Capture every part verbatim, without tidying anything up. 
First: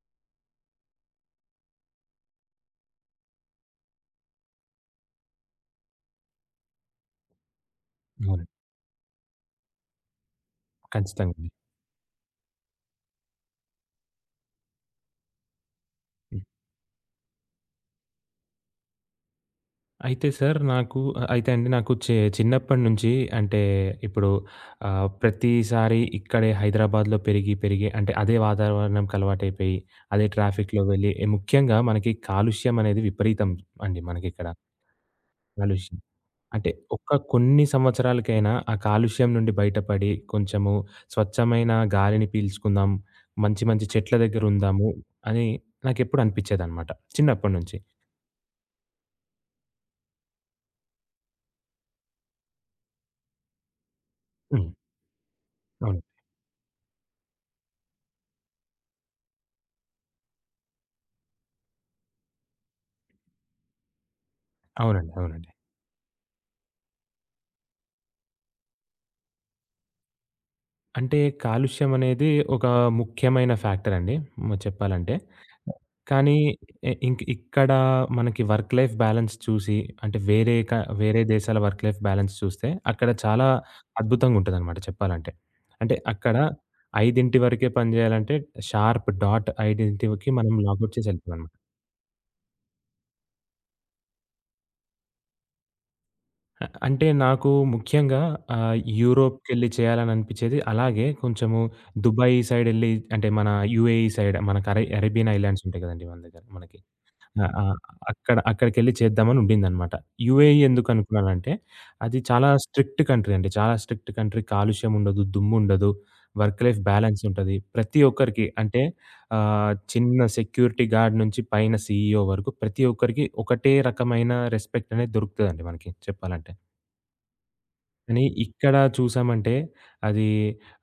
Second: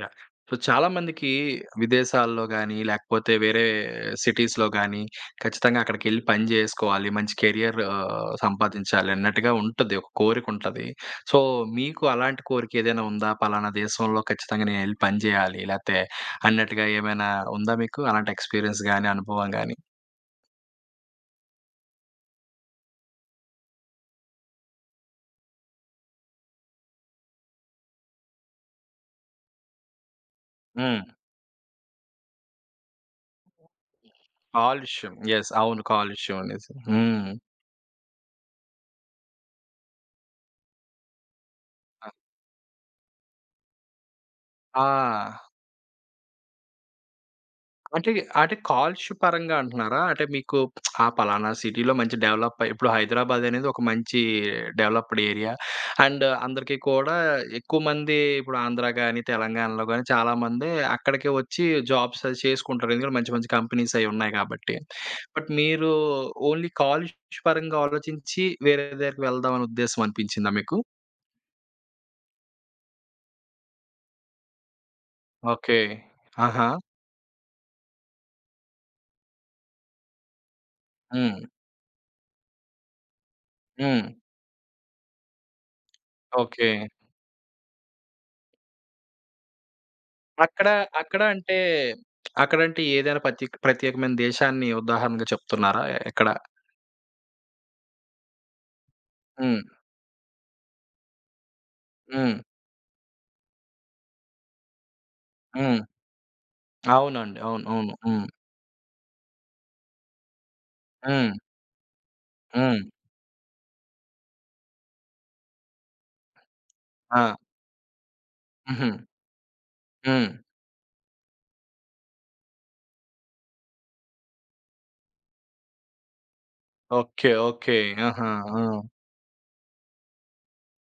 Yeah! So, చాలామందికి విదేశాల్లో గానీ, లేకపోతే వేరే సిటీస్‌లో గానీ, ఖచ్చితంగా అక్కడికెళ్లి పని జేసుకోవాలి. మంచి కెరియర్ అవును. సంపాదించాలనట్టుగా ఉంటది, ఒక కోరికుంటాది. ఖచ్చితంగా సో, అండి. మీకు అలాంటి కోరికేదైనా ఉందా? పలానా దేశంలో ఖచ్చితంగా నేనెళ్లి పని జేయాలి లేతే హ్మ్. అన్నట్టుగా ఏమైనా ఉందా మీకు అలాంటి ఎక్స్‌పీరి‌య‌న్స్ గానీ, అనుభవం గానీ? అయితే సారు నాకు ఆహ్, అయితే అండి నాకు చే చిన్నప్పటినించి అంటే ఇప్పుడు ఆహ్, ప్రతీసారి ఇక్కడే హైదరాబాద్‌లో పెరిగి పెరిగి అంటే అదే వాతావరణంకలవాటైపోయి, అదే ట్రాఫిక్‌లో వెళ్ళి, హ్మ్. ముఖ్యంగా మనకి కాలుష్యమనేది విపరీతం అండి మనకిక్కడ. కాలుష్యం యెస్. అవును. కాలుష్యం. అంటే కాలుష్యమనేసి ఒక్క హ్మ్. కొన్ని సంవత్సరాలకైనా ఆ కాలుష్యం నుండి బయటపడి కొంచెము స్వచ్ఛమైన ఆ! గాలిని పీల్చుకుందాం. మంచి మంచి చెట్ల దగ్గరుందాము ఆ! అని నాకెప్పుడూ అనిపిచ్చేదనమాట చిన్నప్పడినుంచి. అంటే అంటే కాలుష్య పరంగా అంటున్నారా? అంటే మీకు ఆ పలానా సిటీలో మంచి డెవలప్ అయి ఇప్పుడు హైదరాబాద్ అనేది ఒక మంచీ హ్మ్. డెవలప్‌డ్ ఏరియా, అవును. అండ్ అందరికీ కూడా ఎక్కువమంది ఇప్పుడు ఆంధ్ర గానీ, తెలంగాణలో గానీ, చాలా మంది అక్కడికే ఒచ్చి జాబ్స్ అది చేసుకుంటరు. ఎందుకంటే మంచి మంచి కంపెనీసయి ఉన్నాయి కాబట్టి అవునండి. అవునండి. బట్ మీరూ ఓన్లీ కాలుష్య పరంగా ఆలోచించి వేరే దగ్గరికి వెళ్దాం అనే ఉద్దేశమనిపించిందా మీకు? అంటే కాలుష్యమనేది ఒకా ముఖ్యమైన ఫ్యాక్టరండి. మ చెప్పాలంటే ఓకే. కానీ ఆహా! ఎ ఇంక్ ఇక్కడా మనకి వర్క్ లైఫ్ బ్యాలన్స్ చూసి, అంటే వేరే క వేరే హ్మ్. దేశాల వర్క్ లైఫ్ బ్యాలెన్స్ చూస్తే, అక్కడ చాలా హ్మ్. అద్భుతంగుంటదనమాట. చెప్పాలంటే అంటే అక్కడ ఓకే. ఐదింటి వరకే పని జేయాలంటే, షార్ప్ డాట్ ఐదింటికి మనం అక్కడా లాగౌట్ చేసి అక్కడ ఎళ్ళిపోడమే. అంటే అక్కడంటే ఏదైనా పత్యేక్ ప్రత్యేకమైన దేశాన్ని ఉదాహరణగా చెప్తున్నారా ఎక్కడ? అ అంటే నాకు ముఖ్యంగా ఆహ్, హ్మ్. యూరోప్‌కెళ్లి చేయాలని అనిపిచ్చేది. అలాగే కొంచెము 'దుబాయ్' హ్మ్. సైడెళ్లి అంటే మన 'యూఎఈ' సైడ్ మనకరే 'అరేబియన్' హ్మ్. ఐలాండ్సుంటాయి గదండి మన దగ్గర మనకి. అవునండి. ఆ! అవును. ఆ! అవును. హ్మ్. అక్కడ అక్కడికెళ్లి చేద్దామని ఉండిందనమాట. యూఎఈ హ్మ్. ఎందుకనుకున్నానంటే, అది చాలా హ్మ్. స్ట్రిక్ట్ కంట్రీ అండి. చాలా స్ట్రిక్ట్ కంట్రీ కాలుష్యముండదు, దుమ్ముండదు, వర్క్ లైఫ్ ఆ! బ్యాలెన్సుంటది. ప్రతి ఒక్కరికి అంటే హుహు. ఆహ్, చిన్న హ్మ్. సెక్యూరిటీ గార్డ్ నించి పైన సీఈఓ వరుకు ప్రతి ఒక్కరికి ఒకటే రకమైన రెస్పెక్టనేది దొరుకుతదండి మనకి చెప్పాలంటే. ఓకే. ఓకే. కానీ, ఆహా! ఇక్కడ ఆ! చూసామంటే, అదీ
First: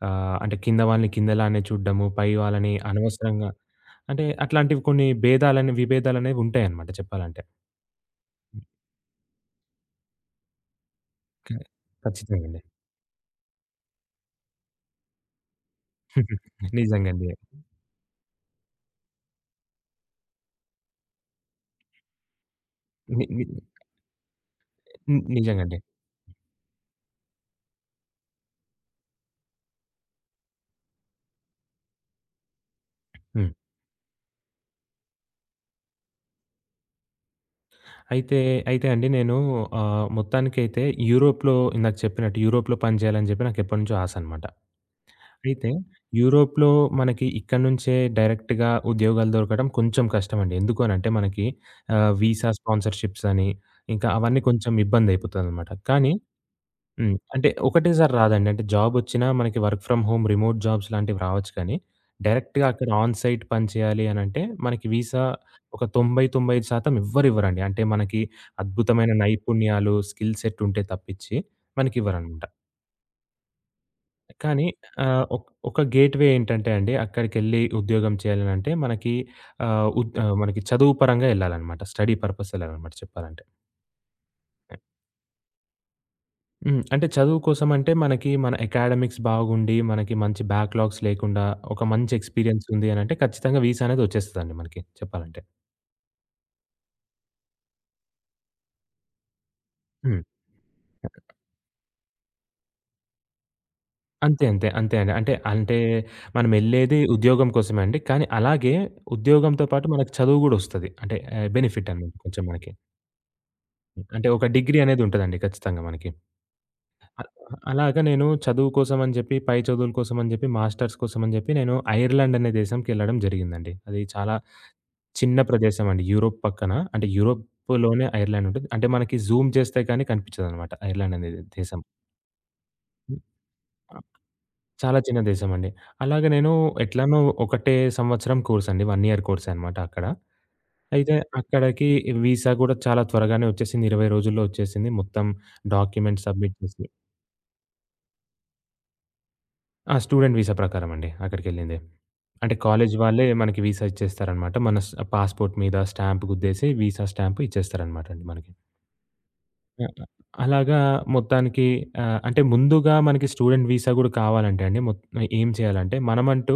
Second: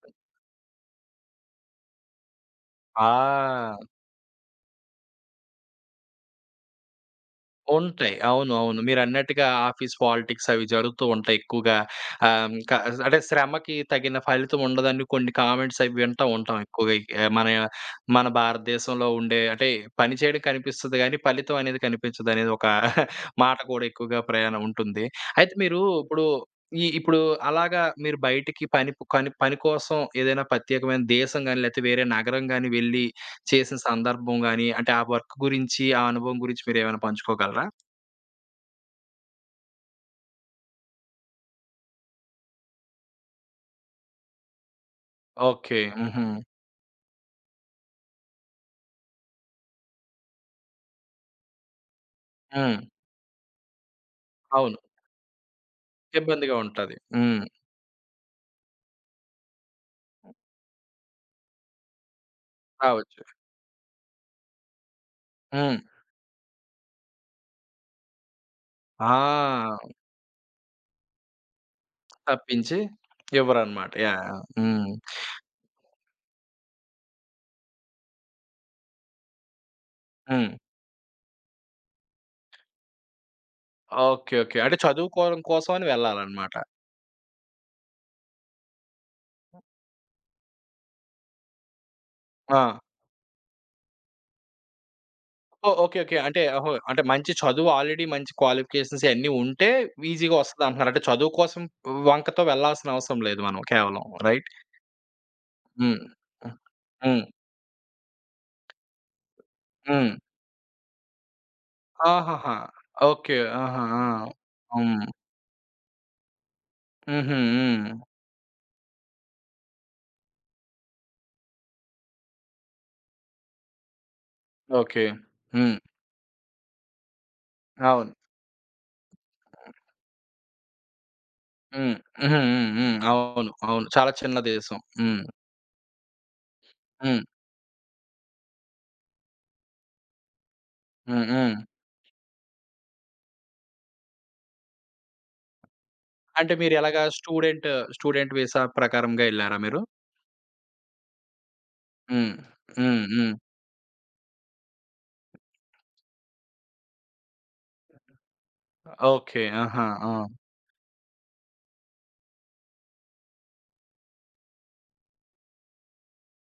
ఆహ్, అంటే కింద వాళ్ళని కిందలానే చూడ్డము, పై వాళ్ళని అనవసరంగా ఆ! అంటే అట్లాంటివి కొన్ని బేధాలని, విభేదాలనేవుంటాయనమాట చెప్పాలంటే. ఉంటాయి. అవును. హ్మ్. అవును. మీరన్నట్టుగా ఆఫీస్ పాలిటిక్స్ అవి జరుగుతూ ఉంటాయి. క ఎక్కువగా ఖచ్చితంగా ఆహ్, అండి. క అంటే శ్రమకి తగిన ఫలితం ఉండదని, కొన్ని కామెంట్స్ అవి వింటా ఉంటాం. ఎక్కువగా నిజంగా అండి. ఎ మన మన భారతదేశంలో ఉండే అంటే పని చేయడం కనిపిస్తది గానీ, పలితం అనేది కనిపించదనేది ఒక ని ని మాట కూడా ఎక్కువగా ప్రయాణం ఉంటుంది. ని అయితే నిజంగా అండి. మీరు ఇప్పుడు ఈ ఇప్పుడు అలాగా మీరు బయటికి పనిపు కని పని కోసం ఏదైనా పత్యేకమైన దేశం గానీ, లేతే వేరే నగరం గానీ, వెళ్లి, హ్మ్. చేసిన సందర్భం గానీ, అంటే ఆ వర్క్ గురించి, ఆ అనుభవం గురించి మీరేమైనా పంచుకోగలరా? అయితే, అయితే అండి నేనూ ఆహ్, మొత్తానికైతే యూరోప్‌లో ఇందాక చెప్పినట్టు యూరోప్‌లో పని జేయాలని జెప్పి నాకెప్పడినుంచో ఆశనమాట. అయితే ఓకే. హుహు. యూరోప్‌లో మనకి ఇక్కడి నించే డైరెక్ట్‌గా ఉద్యోగాలు దొరకడం కొంచుం కష్టమండి. ఎందుకు అనంటే మనకి ఆహ్, విసా హ్మ్. స్పాన్‌సర్‌షిప్సని, ఇంకా అవన్నీ కొంచుం అవును. ఇబ్బందైపోతదనమాట. కానీ ఇబ్బందిగా ఉంటాది. హ్మ్. హ్మ్. అంటే ఒకటే సారి రాదండి. అంటే జాబొచ్చిన మనకి వర్క్ ఫ్ర‌మ్ హోమ్, రిమోట్ జాబ్స్‌లాంటివి రావచ్చు కానీ డైరెక్ట్‌గా అక్కడ కావచ్చు. ఆన్‌సైట్ పని చేయాలి అనంటే, మనకి వీసా హ్మ్. ఒక తొంబై తొంబై ఐదు శాతం ఎవ్వరివ్వరండి. అంటే మనకి అద్భుతమైన ఆ! నైపుణ్యాలు, స్కిల్ సెట్ ఉంటే తప్పించి మనకివ్వరనమాట. తప్పించి ఇవ్వరనమాట. యాహ్! యాహ్! కానీ హ్మ్. ఆహ్, ఒక్ ఒక గేట్ వే ఏంటంటే అండి, అక్కడికెళ్లి ఉద్యోగం చేయాలనంటే మనకి, ఆహ్, ఉద్ హ్మ్. మనకి చదువు పరంగా ఎళ్ళాలనమాట. స్టడీ పర్‌పసెళ్ళాలనమాట చెప్పాలంటే. ఓకే. ఓకే. అంటే చదువుకోడం కోసమని వెళ్ళాలనమాట. హ్మ్. అంటే చదువు కోసమంటే మనకి మన అకాడెమిక్స్ బాగుండి, మనకి మంచి బ్యాక్‌లాగ్స్ లేకుండా, ఒక మంచి ఎక్స్‌పీరియన్స్ ఆ! ఉంది అనంటే ఖచ్చితంగా విసా అనేది ఒచ్చేస్తదండి మనకి చెప్పాలంటే. ఓహ్! ఓకే. ఓకే. అంటే ఓహో! అంటే మంచి చదువు ఆల్రెడీ మంచి క్వాలిఫికేషన్స్ అయ్యని ఉంటే, హ్మ్. వీజీగా వస్తదంటున్నారు. అంటే చదువు కోసం వంకతో వెళ్లాల్సిన అవసరం లేదు మనం కేవలం అంతే. రైట్? అంతే. అంతే అండి. అంటే అంటే హ్మ్. హ్మ్. మనమెళ్ళేదే హ్మ్. ఉద్యోగం కోసమే అండి. కానీ, అలాగే ఉద్యోగంతో పాటు మనకు హ్మ్. చదువు గూడా ఒస్తది. అంటే ఏ బెనిఫిటనమాట కొంచుం ఆహాహా! మనకి. ఓకే. ఆహా! ఆ! అంటే ఒక డిగ్రీ హ్మ్. అనేదుంటదండి ఖచ్చితంగా మనకి. అ హుహు. ఆహ్, హ్మ్. అలాగా నేను చదువు కోసమని జెప్పి, పై చదువుల కోసం అని జెప్పి, మాస్టర్స్ కోసమని జెప్పి, నేను ఐర్లాండ్ అనే దేశంకి ఎళ్ళడం జరిగిందండి. అది చాలా ఓకే. చిన్న హ్మ్. ప్రదేశం అండి. యూరోప్ పక్కన అంటే యూరోప్‌లోనే అవును. ఐర్లాండుంటది. అంటే మనకి జూమ్ చేస్తే కానీ కనిపిచ్చదనమాట ఐర్లాండ్ అనేది దేశం. హ్మ్. హుహు. హ్మ్. హ్మ్. హ్మ్. అవును. అవును. చాలా చిన్న దేశం. చాలా చిన్న హ్మ్. దేశమండి. అలాగే నేనూ ఎట్లనో హ్మ్. ఒకటే సంవత్సరం కోర్సండి. వన్ ఇయర్ కోర్సే అనమాట అక్కడ. అయితే హ్మ్. హ్మ్. అక్కడికి, వీసా గూడా చాలా త్వరగానే ఒచ్చేసింది. ఇరవై రోజుల్లో ఒచ్చేసింది మొత్తం డాక్యుమెంట్స్ అంటే సబ్‌మిట్ మీరు చేసి ఎలగా స్టూడెంట్ స్టూడెంట్ విసా ప్రకారంగా ఎళ్లారా మీరు? ఆ! స్టూడెంట్ వీసా ప్రకారమండి అక్కడికెళ్ళింది. హ్మ్. అంటే కాలేజీ హ్మ్. వాళ్ళే హ్మ్. మనకి వీసా ఇచ్చేస్తారనమాట. మన స్ పాస్‌పోర్ట్ మీద స్టాంప్ గుద్దేసి, వీసా స్టాంప్ ఇచ్చేస్తారనమాటండి మనకి. ఓకే. ఆహా! హ్మ్. ఆహ్, ఆ! అలాగా మొత్తానికి ఆహ్, అంటే ముందుగా మనకి స్టూడెంట్ వీసా గూడా కావాలంటేండి, మొత్ ఆహ్, ఏం చేయాలంటే మనమంటూ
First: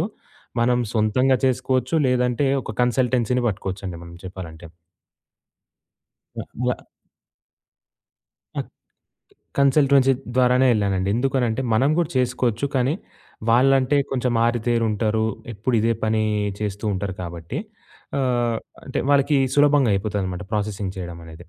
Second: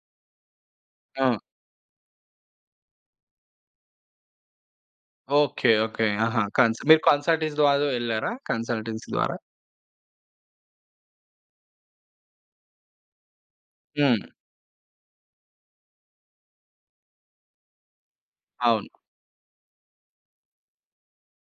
మనం సొంతంగా ఆ! చేసుకోవచ్చు, లేదంటే ఒక కన్‌సల్‌టె‌న్సీ పట్టుకోవచ్చండి మనం చెప్పాలంటే. ఓకే. ఓకే. అ ఆహా! కన్స వ మీరు కన్సల్టెస్ ద్వారా వెళ్లారా? ఆహ్, కన్సల్టెన్సీ ద్వారా? కన్సల్టెన్సీ ద్వారానే ఎళ్ళానండి. ఎందుకనంటే, మనం గూడా చేసుకోవచ్చు. కానీ వాళ్ళంటే, హ్మ్. కొంచెం ఆరితేరుంటారు, ఎప్పుడు ఇదే పని చేస్తుంటారు కాబట్టి, ఆహ్, అవును. అంటే వాళ్ళకి సులభంగా అయిపోతుందనమాట ప్రాసెసింగ్ చేయడమనేది.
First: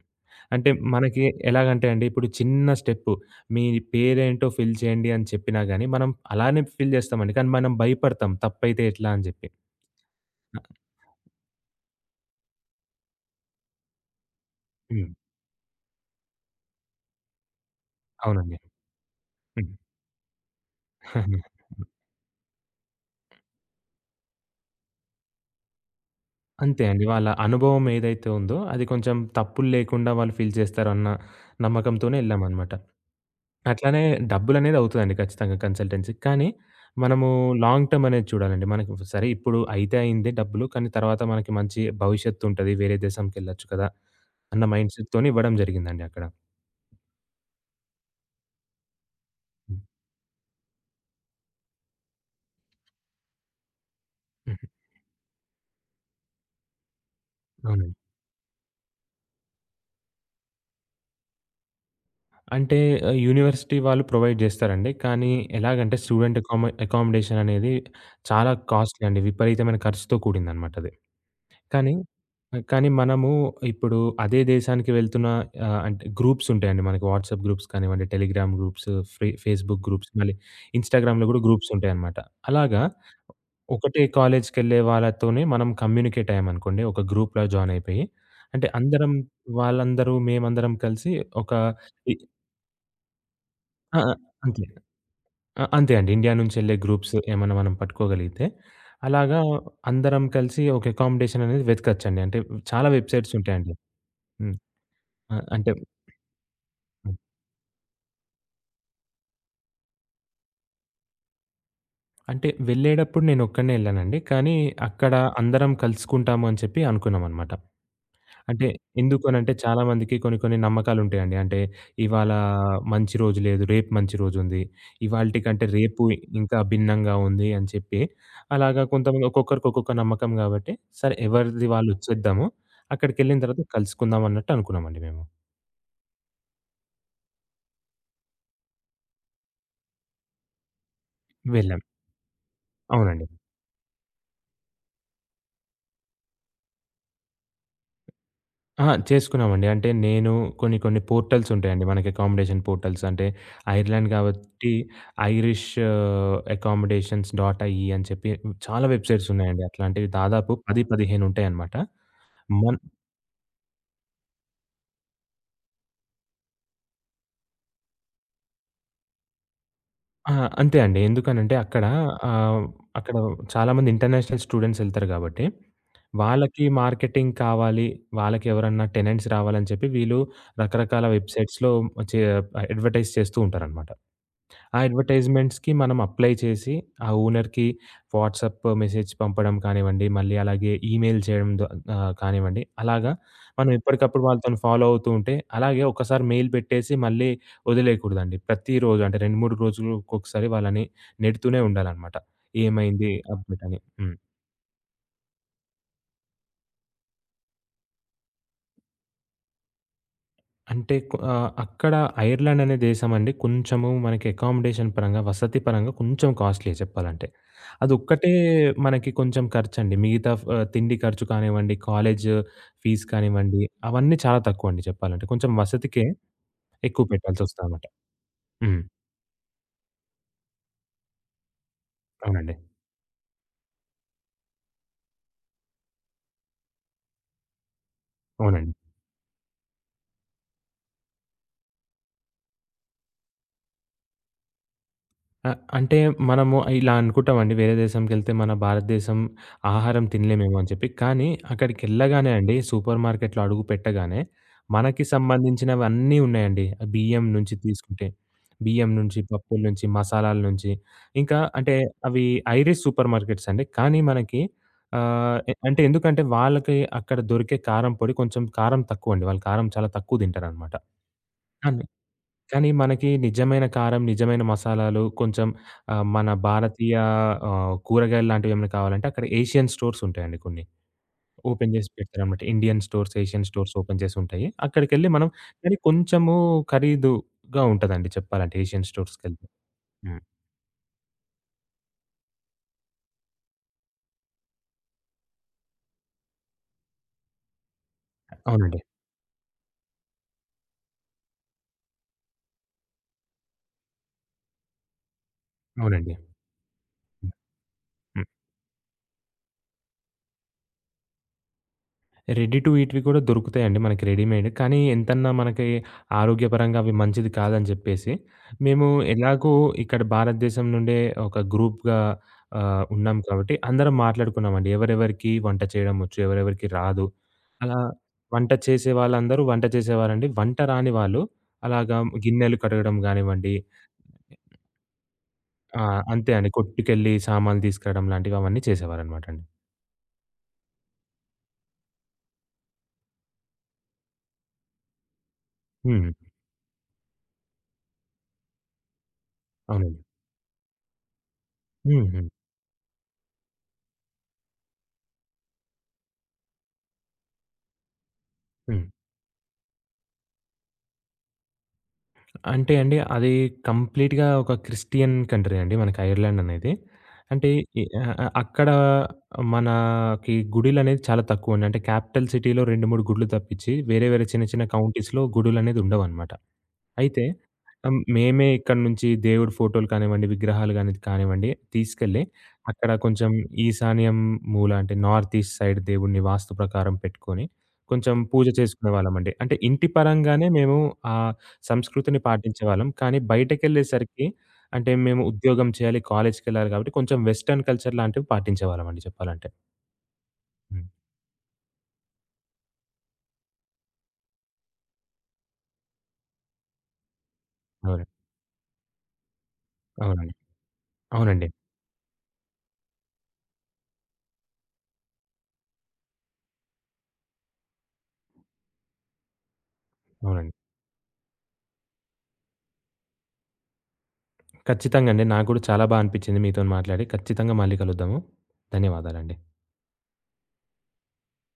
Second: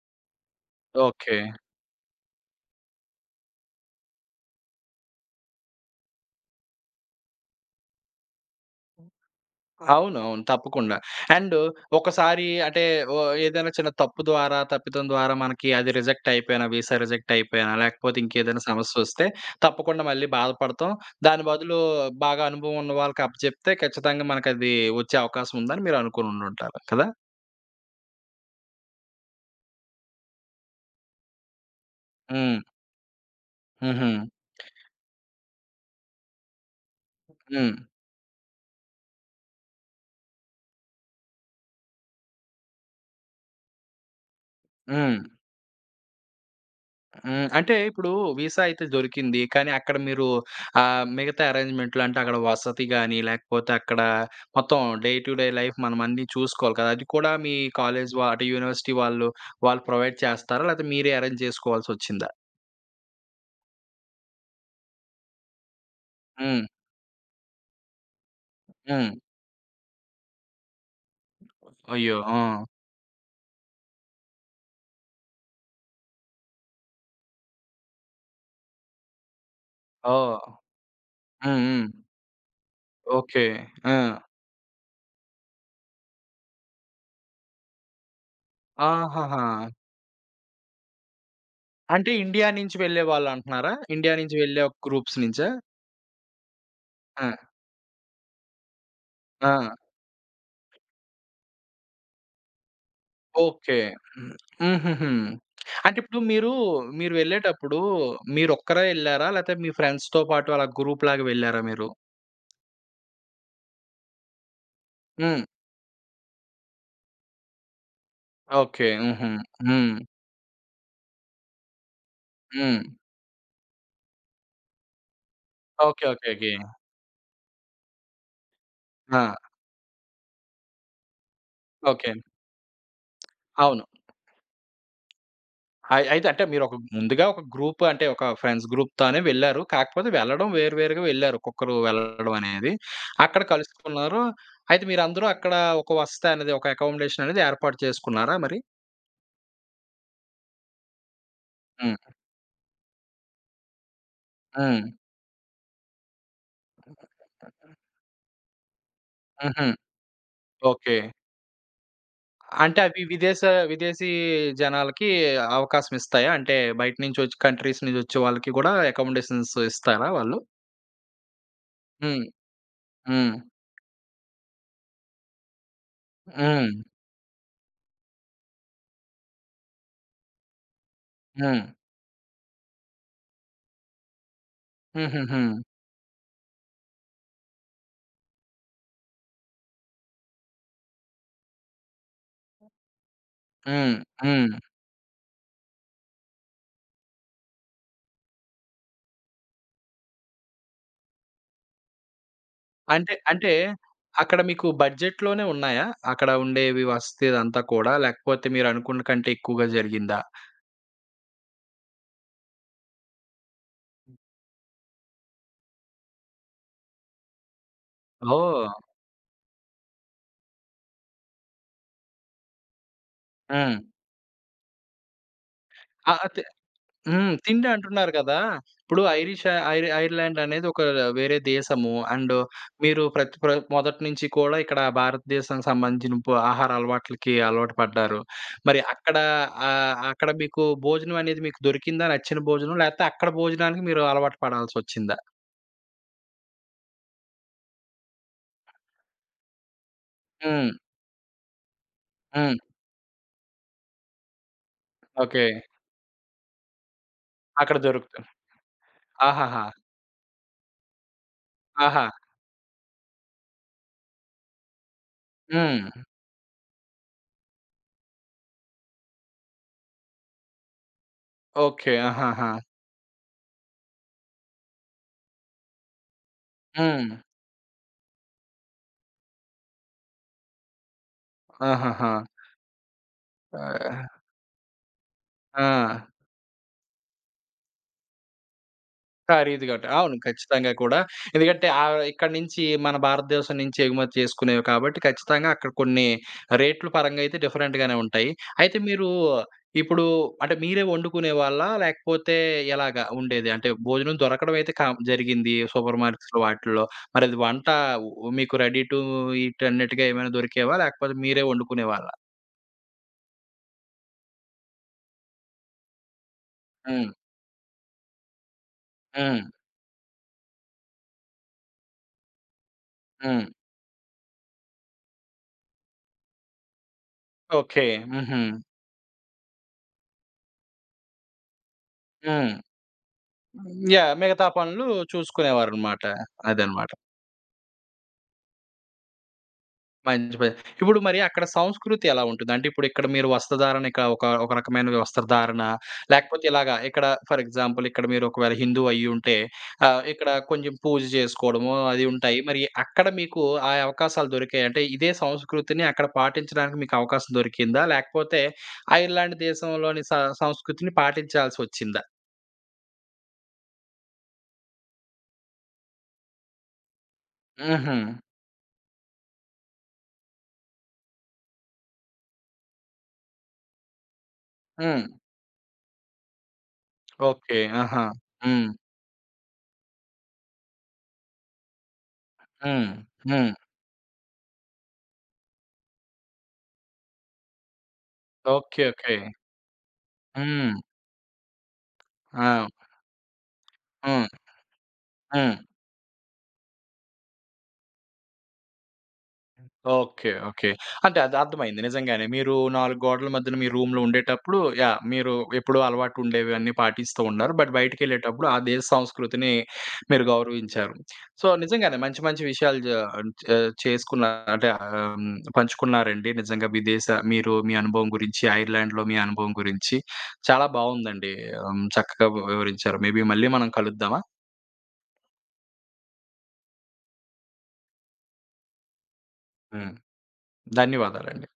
అంటే మనకి ఓకే. ఎలాగంటే అండి, ఇప్పుడు చిన్న స్టెప్పు, మీ పేరేంటో ఫిల్ చేయండి అని చెప్పినా గానీ, మనం అలానే ఫిల్ జేస్తామండి. కానీ మనం భయపడతాం తప్పైతే ఎట్లా అని జెప్పి. అవును. అవును. అ తప్పకుండా. అండు ఒకసారి అంటే ఒ ఏదైనా చిన్న తప్పు ద్వారా, తప్పితం హ్మ్. ద్వారా మనకి అది రిజెక్ట్ అయిపోయినా, వీసా రిజెక్ట్ అయిపోయినా లేకపోతే అవునండి. ఇంకేదైనా సమస్యొస్తే హ్మ్. తప్పకుండా మళ్ళీ బాధపడతాం. దాని బదులు బాగా అనుభవవున్న వాళ్ళకప్పజెప్తే, ఖచ్చితంగా మనకది వచ్చే అవకాశముందని మీరనుకోనినుంటారు. అంతే అండి. కదా? వాళ్ళ అనుభవం ఏదైతే ఉందో, అది కొంచెం తప్పుల్లేకుండా వాళ్ళు ఫీల్ జేస్తారు అన్న నమ్మకంతోనే హ్మ్. ఎళ్ళామనమాట. అట్లానే హుహు. డబ్బులనేదవుతుందండి ఖచ్చితంగా కన్సల్టెన్సీ‌కి. కానీ, మనము హ్మ్. లాంగ్ టర్మ్ అనేది చూడాలండి. మనకు సరే ఇప్పుడు అయితే అయింది డబ్బులు. కానీ, తర్వాత మనకి మంచి భవిష్యత్తుంటది. వేరే దేశంకెళ్ళొచ్చు కదా! అన్న హ్మ్. మైండ్‌సెట్‌తోనే ఇవ్వడం జరిగిందండి అక్కడ. హ్మ్. అంటే ఇప్పుడు వీసా అయితే దొరికింది. కానీ అక్కడ మీరు ఆహ్, మిగతా అరేంజ్మెంటులు అంటే అక్కడ వసతి గాని, లేకపోతే అక్కడ హుహు. మొత్తం డే టు డే లైఫ్ మనం అన్ని చూసుకోవాలి కదా! అది కూడా మీ అవునండి. కాలేజీ వ అంటే యూనివర్సిటీ వాళ్ళు, వాళ్ళు ప్రొవైడ్ చేస్తారా? లేతే మీరే అరేంజ్ జేసుకోవాల్సొచ్చిందా? అంటే ఆహ్, యూనివర్సిటీ వాళ్ళు ప్రొవైడ్ జేస్తారండి. కానీ ఎలాగంటే, స్టూడెంట్ అకాం హ్మ్. అకమోడేషన్ అనేది చాలా కాస్ట్‌లీ హ్మ్. అండి. విపరీతమైన ఖర్చుతో కూడిందన్నమాటది. కానీ, అయ్యో! ఆ! కానీ మనము ఇప్పుడు అదే దేశానికి వెళ్తున్న ఆహ్, అంటే గ్రూప్స్ ఉంటాయండి. మనకి వాట్సాప్ గ్రూప్స్ కానివ్వండి, టెలిగ్రాము గ్రూప్సు, ఫె ఫేస్‌బుకు గ్రూప్సు మళ్ళీ ఓహ్! ఇన్‌స్టాగ్రామ్‌లో గూడా హ్మ్. గ్రూప్స్ హ్మ్. ఉంటాయన్నమాట. అలాగా ఓకే. ఆ! ఒకటే కాలేజీకెళ్ళే వాళ్ళతోనే మనం కమ్యూనికేటయ్యామనుకోండి, ఒక గ్రూపలో జాయినయిపోయి, అంటే అందరం ఆహాహా! వాళ్ళందరూ, మేమందరం కలిసి ఒక అంటే ఇ ఇండియా నుంచి వెళ్ళేవాళ్ళంటున్నారా? ఆ! ఆ! ఇండియా నుంచి వెళ్ళే అంతే. ఒక గ్రూప్స్ నుంచా? అ అంతే అండి. ఇండియానుంచెళ్ళే గ్రూప్సు, ఆ! ఏమైనా మనం పట్టుకోగలిగితే, అలాగా ఆ! అందరం కలిసి ఒక అకామోడేషన్ అనేది వెతకొచ్చండి. అంటే చాలా వెబ్‌సైట్స్ ఉంటాయండి. ఓకే. హ్మ్. హుహుహు. ఆహ్, అంటే అంటే ఇప్పుడు మీరు, మీరు హ్మ్. వెళ్ళేటప్పుడు, మీరొక్కరే ఎళ్లారా? లేతే మీ ఫ్రెండ్స్‌తో పాటు అలా గ్రూప్‌లాగా వెళ్లారా మీరు? అంటే వెళ్ళేడప్పుడు నేనొక్కడినే ఎళ్ళానండి. కానీ, అక్కడ హ్మ్. అందరం కలుసుకుంటామని చెప్పి అనుకున్నామన్నమాట. అంటే ఓకే. ఎందుకు హుహు. అనంటే, హ్మ్. చాలామందికి కొన్ని కొన్ని నమ్మకాలుంటాయండి. అంటే ఇవాళ హ్మ్. మంచి రోజు లేదు, రేపు మంచి రోజుంది. ఇవాల్టికంటే రేపు ఓకే. ఓకే. ఓకే. ఇంకా భిన్నంగా ఉంది అని చెప్పి, అలాగా ఆ! కొంతమంది ఒక్కొక్కరికి ఒక్కొక్క నమ్మకం గాబట్టి, సరే ఎవరిది వాళ్ళు ఇ ఓకే. చేద్దాము అక్కడికెళ్ళిన తర్వాత అవును. కలుసుకుందామన్నట్టు అనుకున్నామండి మేము. అయ్ అయితే అంటే మీరు ఒక ముందుగా ఒక గ్రూప్ అంటే ఒక ఫ్రెండ్స్ గ్రూప్‌తోనే వెళ్లారు. కాకపోతే వెళ్లడం వేరు వేరుగా వెళ్లారు, ఒక్కొక్కరు వెళ్ళాం. వెళ్ళడం అనేది, అవునండి. అక్కడ కలుసుకున్నారు. అయితే మీరందరూ అక్కడ ఒక వసతనేది, ఒక అకమోడేషన్ అనేది ఏర్పాటు చేసుకున్నారా మరి? అహా! చేసుకున్నామండి. అంటే నేను, కొన్ని కొన్ని పోర్టల్స్ ఉంటాయండి. హ్మ్. మనకి అకామోడేషన్ పోర్టల్స్ అంటే, ఐర్లాండ్ కాబట్టి హ్మ్. ఐరిష్ అకమోడేషన్ డాట్ ఐ‌ఈ అని చెప్పి, చాలా వెబ్‌సైట్స్ ఉన్నాయండి. హుహు. అట్లాంటివి దాదాపు పది ఓకే. పదిహేను ఉంటాయన్నమాట. మొన్ అంటే అవి విదేశ విదేశీ జనాలకి అవకాశం ఇస్తాయా? అంటే బయట నుంచి ఒచ్ కంట్రీస్ నుంచి ఒచ్చే వాళ్ళకి గూడా అకామోడేషన్స్ ఇస్తారా ఆ! వాళ్ళు? అంతే అండి. ఎందుకనంటే, అక్కడ హ్మ్. ఆహ్, అక్కడ హ్మ్. చాలా మంది ఇంటర్నేషనల్ స్టూడెంట్స్ ఎళ్తారు గాబట్టి. వాళ్ళకి హ్మ్. మార్కెటింగ్ కావాలి, వాళ్ళకి ఎవరన్నా టెనెంట్స్ రావాలని చెప్పి, వీళ్ళు రకరకాల హ్మ్. వెబ్‌సైట్స్‌లో చే ఆహ్, అడ్వర్టైజ్ చేస్తూ ఉంటారన్నమాట. ఆ హుహుహు. అడ్వర్టైజ్‌మెంట్స్‌కి మనం అప్లై చేసి, ఆ ఓనర్‌కి వాట్సాప్ మెసేజ్ పంపడం కానివ్వండి, మళ్ళీ అలాగే ఈమెయిల్ చేయడం ద కానివ్వండి. అలాగా మనం హ్మ్. ఎప్పటికప్పుడు హ్మ్. వాళ్ళతోని ఫాలో అవుతుంటే, అలాగే ఒకసారి మెయిల్ బెట్టేసి, మళ్ళీ ఒదిలేయకూడదండి. ప్రతిరోజు అంటే రెండు మూడు రోజులకొక్కసారి వాళ్ళని నెడుతూనే ఉండాలనమాట. "ఏమైంది, అంటే అంటే అప్‌డేట్" అని. హ్మ్. అక్కడ మీకు బడ్జెట్‌లోనే ఉన్నాయా? అక్కడ ఉండేవి వసతి అదంతా కూడా, లేకపోతే మీరు అనుకున్న కంటే ఎక్కువగా జరిగిందా? అంటే కొ ఆహ్, అక్కడ ఐర్లాండ్ అనే దేశం అండి కొంచెము మనకి అకమోడేషన్ పరంగా వసతి పరంగా కొంచెం కాస్ట్‌లీయె చెప్పాలంటే. అదొక్కటే ఓహ్! మనకి కొంచెం ఖర్చండి. మిగతా ఫ తిండి ఖర్చు కానివ్వండి, కాలేజ్ ఫీజ్ కానివ్వండి. హ్మ్. అవన్నీ చాలా తక్కువండి చెప్పాలంటే. కొంచెం వసతికే ఆహ్, ఆహ్, తి ఎక్కువ హ్మ్. పెట్టాల్సొస్తుందనమాట. తిండంటున్నారు గదా! హ్మ్. ఇప్పుడు ఐరిష ఐర్ ఐర్లాండ్ అనేది ఒక వేరే దేశము. అండ్ అవునండి. మీరు ప్రత్ ప్ర మొదటి నుంచి కూడా, ఇక్కడ భారతదేశానికి సంబంధించిన పు ఆహార అలవాట్లకి అలవాటు పడ్డారు. అవునండి. మరి అక్కడ ఆహ్, అక్కడ మీకు భోజనం అనేది, మీకు దొరికిందా నచ్చిన భోజనం? లేతే అక్కడ భోజనానికి మీరు అలవాటు పడాల్సొచ్చిందా? ఆహ్, అంటే మనము ఇలా అనుకుంటామండి వేరే దేశంకెళ్తే మన భారతదేశం ఆహారం తినలేమేమో అని హ్మ్. చెప్పి. కానీ, అక్కడికెళ్ళగానే అండి, హ్మ్. సూపర్ మార్కెట్‌లో అడుగు పెట్టగానే, మనకి ఓకే. సంబంధించినవన్నీ ఉన్నాయండి. బియ్యం నుంచి అక్కడ తీసుకుంటే, దొరుకుతు బియ్యం నుంచి, పప్పుల ఆహాహా! నుంచి మసాలాల నుంచి, ఇంకా అంటే ఆహా! అవి ఐరిష్ సూపర్ మార్కెట్స్ అండి. కానీ, మనకి ఆహ్, ఎ అంటే హ్మ్. ఎందుకంటే, వాళ్ళకి అక్కడ దొరికే కారం పొడి కొంచెం కారం తక్కువండి, వాళ్ళు కారం చాలా తక్కువ దింటారనమాట. అన్ ఓకే. ఆహాహా! కానీ, మనకి నిజమైన కారం, నిజమైన మసాలాలు కొంచెం ఆహ్, మన భారతీయ హ్మ్. ఆహ్, కూరగాయల్లాంటివేమైనా కావాలంటే అక్కడ ఏషియన్ స్టోర్స్ ఉంటాయండి కొన్ని. ఓపెన్ జేసి ఆహాహా! పెడతారన్నమాట. Indian stores, Asian stores open ఆహ్ చేసుంటాయి. అక్కడికెళ్ళి మనం కానీ, ఆ! కొంచెము ఖరీదుగా ఉంటుందండి చెప్పాలంటే ఏషియన్ స్టోర్స్‌కెళ్తే. ఖరీదుగుంటాయి. అవును. హ్మ్. ఖచ్చితంగా కూడా. ఎందుకంటే, ఆహ్, ఇక్కడి నుంచి మన భారతదేశం నుంచి ఎగుమతి చేసుకునేవి కాబట్టి, ఖచ్చితంగా అక్కడ కొన్ని రేట్లు పరంగా అయితే డిఫరెంట్‌గానే ఉంటాయి. అయితే అవునండి. మీరు, ఇప్పుడు అంటే మీరే ఒండుకునే వాళ్ళా? లేకపోతే ఎలాగా ఉండేది అంటే భోజనం దొరకడం అయితే కా జరిగింది సూపర్ అవునండి. మార్కెట్స్‌లో వాటిల్లో. హ్మ్. మరది వంట హ్మ్. మీకు రెడీ టూ ఈట్ అన్నట్టుగా ఏమైనా దొరికేవా? లేకపోతే మీరే ఒండుకునేవారా? రెడీ టు ఈట్‌వి కూడా దొరుకుతాయండి, మనకి రెడీమేడ్. కానీ, ఎంతన్నా మనకి ఆరోగ్యపరంగా అవి హ్మ్. మంచిది కాదని జెప్పేసి, మేము హ్మ్. ఎలాగో ఇక్కడ భారతదేశం నుండే ఒక గ్రూప్‌గా ఆహ్, ఉన్నాం హ్మ్. కాబట్టి. అందరం మాట్లాడుకున్నామండి, ఎవరెవరికి వంట చేయడం ఒచ్చు, ఎవరెవరికి రాదు, అలా ఓకే. హుహు. వంట చేసే వాళ్ళందరూ వంట చేసేవారండి. వంట రాని వాళ్ళు అలాగా హ్మ్. గిన్నెలు కడగడం గానివ్వండి యాహ్! మిగతా పనులు ఆ! చూసుకునేవారన్నమాట. అంతే అండి. అదనమాట. కొట్టుకెళ్ళి, సామాను‌లు దీసుకరావడం లాంటివి అవన్నీ చేసేవారన్నమాట అండి. మంచి పని ఇప్పుడు మరి అక్కడ సంస్కృతి ఎలా ఉంటుంది? అంటే ఇప్పుడు ఇక్కడ మీరు వస్త్రధారణ ఇక ఒక ఒక రకమైన వస్త్రధారణ హ్మ్. హ్మ్. లేకపోతే ఇలాగ ఇక్కడ ఫర్ ఎగ్జాంపుల్ ఇక్కడ మీరు ఒకవేళ హిందువు అయ్యి ఉంటే అవునండి. ఆహ్, ఇక్కడ కొంచెం పూజ జేసుకోవడము అది హుహు. ఉంటాయి. మరి అక్కడ మీకు ఆ అవకాశాలు దొరికాయా? అంటే ఇదే సంస్కృతిని అక్కడ పాటించడానికి మీకు అవకాశం దొరికిందా? లేకపోతే హ్మ్. ఐర్‌లాండ్ దేశంలోని స సంస్కృతిని పాటించాల్సి ఒచ్చిందా? అంటే అండి అది కంప్లీట్‌గా ఒక క్రిస్టియన్ కంట్రీ అండి మనకి ఐర్‌లాండ్ అనేది. అంటే ఇ హుహు. అ అక్కడ మనకి గుడిలనేది చాలా తక్కువండి అంటే క్యాపిటల్ సిటీ‌లో రెండు, మూడు గుడులు తప్పించి వేరే వేరే చిన్న చిన్న హ్మ్. కౌంటీస్‌లో గుడులనేది ఉండవన్నమాట. అయితే ఓకే. ఆహ్, ఆహా! మేమే హ్మ్. ఇక్కడి నుంచి దేవుడి ఫోటోలు కానివ్వండి, విగ్రహాలు గాని అనేది కానివ్వండి తీసుకెళ్ళి హ్మ్. అక్కడ కొంచెం హ్మ్. ఈశాన్యం మూల అంటే నార్త్ ఈస్ట్ సైడ్ దేవుడిని వాస్తు ప్రకారం పెట్టుకొని, కొంచెం పూజ ఓకే. చేసుకునే ఓకే. వాళ్ళమండి అంటే ఇంటి పరంగానే హ్మ్. మేము ఆ సంస్కృతిని ఆ! పాటించేవాళ్ళం కానీ, బయటకి హ్మ్. ఎళ్ళేసరికి అంటే మేము హ్మ్. ఉద్యోగం చేయాలి కాలేజీకేళ్ళాలి కాబట్టి కొంచెం వెస్టర్న్ కల్చర్ లాంటివి పాటించేవాళ్ళమండి చెప్పాలంటే. ఓకే. ఓకే. హ్మ్. అంటే అది అర్థమయింది నిజంగానే మీరు నాలుగు గోడల మధ్యన, మీ రూమ్‌లో ఉండేటప్పుడు, యాహ్! మీరు ఎప్పుడూ అలవాటుండేవి అన్ని పాటిస్తూ ఉన్నారు. బట్ బయటికి అవునండి. ఎళ్ళేటప్పుడు ఆ దేశ సంస్కృతిని మీరు అవునండి. గౌరవించారు. అవునండి. సో, నిజంగానే మంచి మంచి విషయాలు జే చే చేసుకున్నారు అంటే, హ్మ్ పంచుకున్నారండి నిజంగా విదేశ మీరు మీ అనుభవం గురించి, ఐర్‌లాండ్‌లో మీ అనుభవం గురించి అవునండి. చాలా బాగుందండి. ఆహ్, హ్మ్. చక్కగా వివరించారు. మేబీ మళ్ళీ మనం కలుద్దామా? ఖచ్చితంగా అండి. నాకు గూడా చాలా బా అనిపించింది మీతోని మాట్లాడి ఖచ్చితంగా మళ్ళీ కలుద్దాము. ధన్యవాదాలండి. హ్మ్. ధన్యవాదాలండి.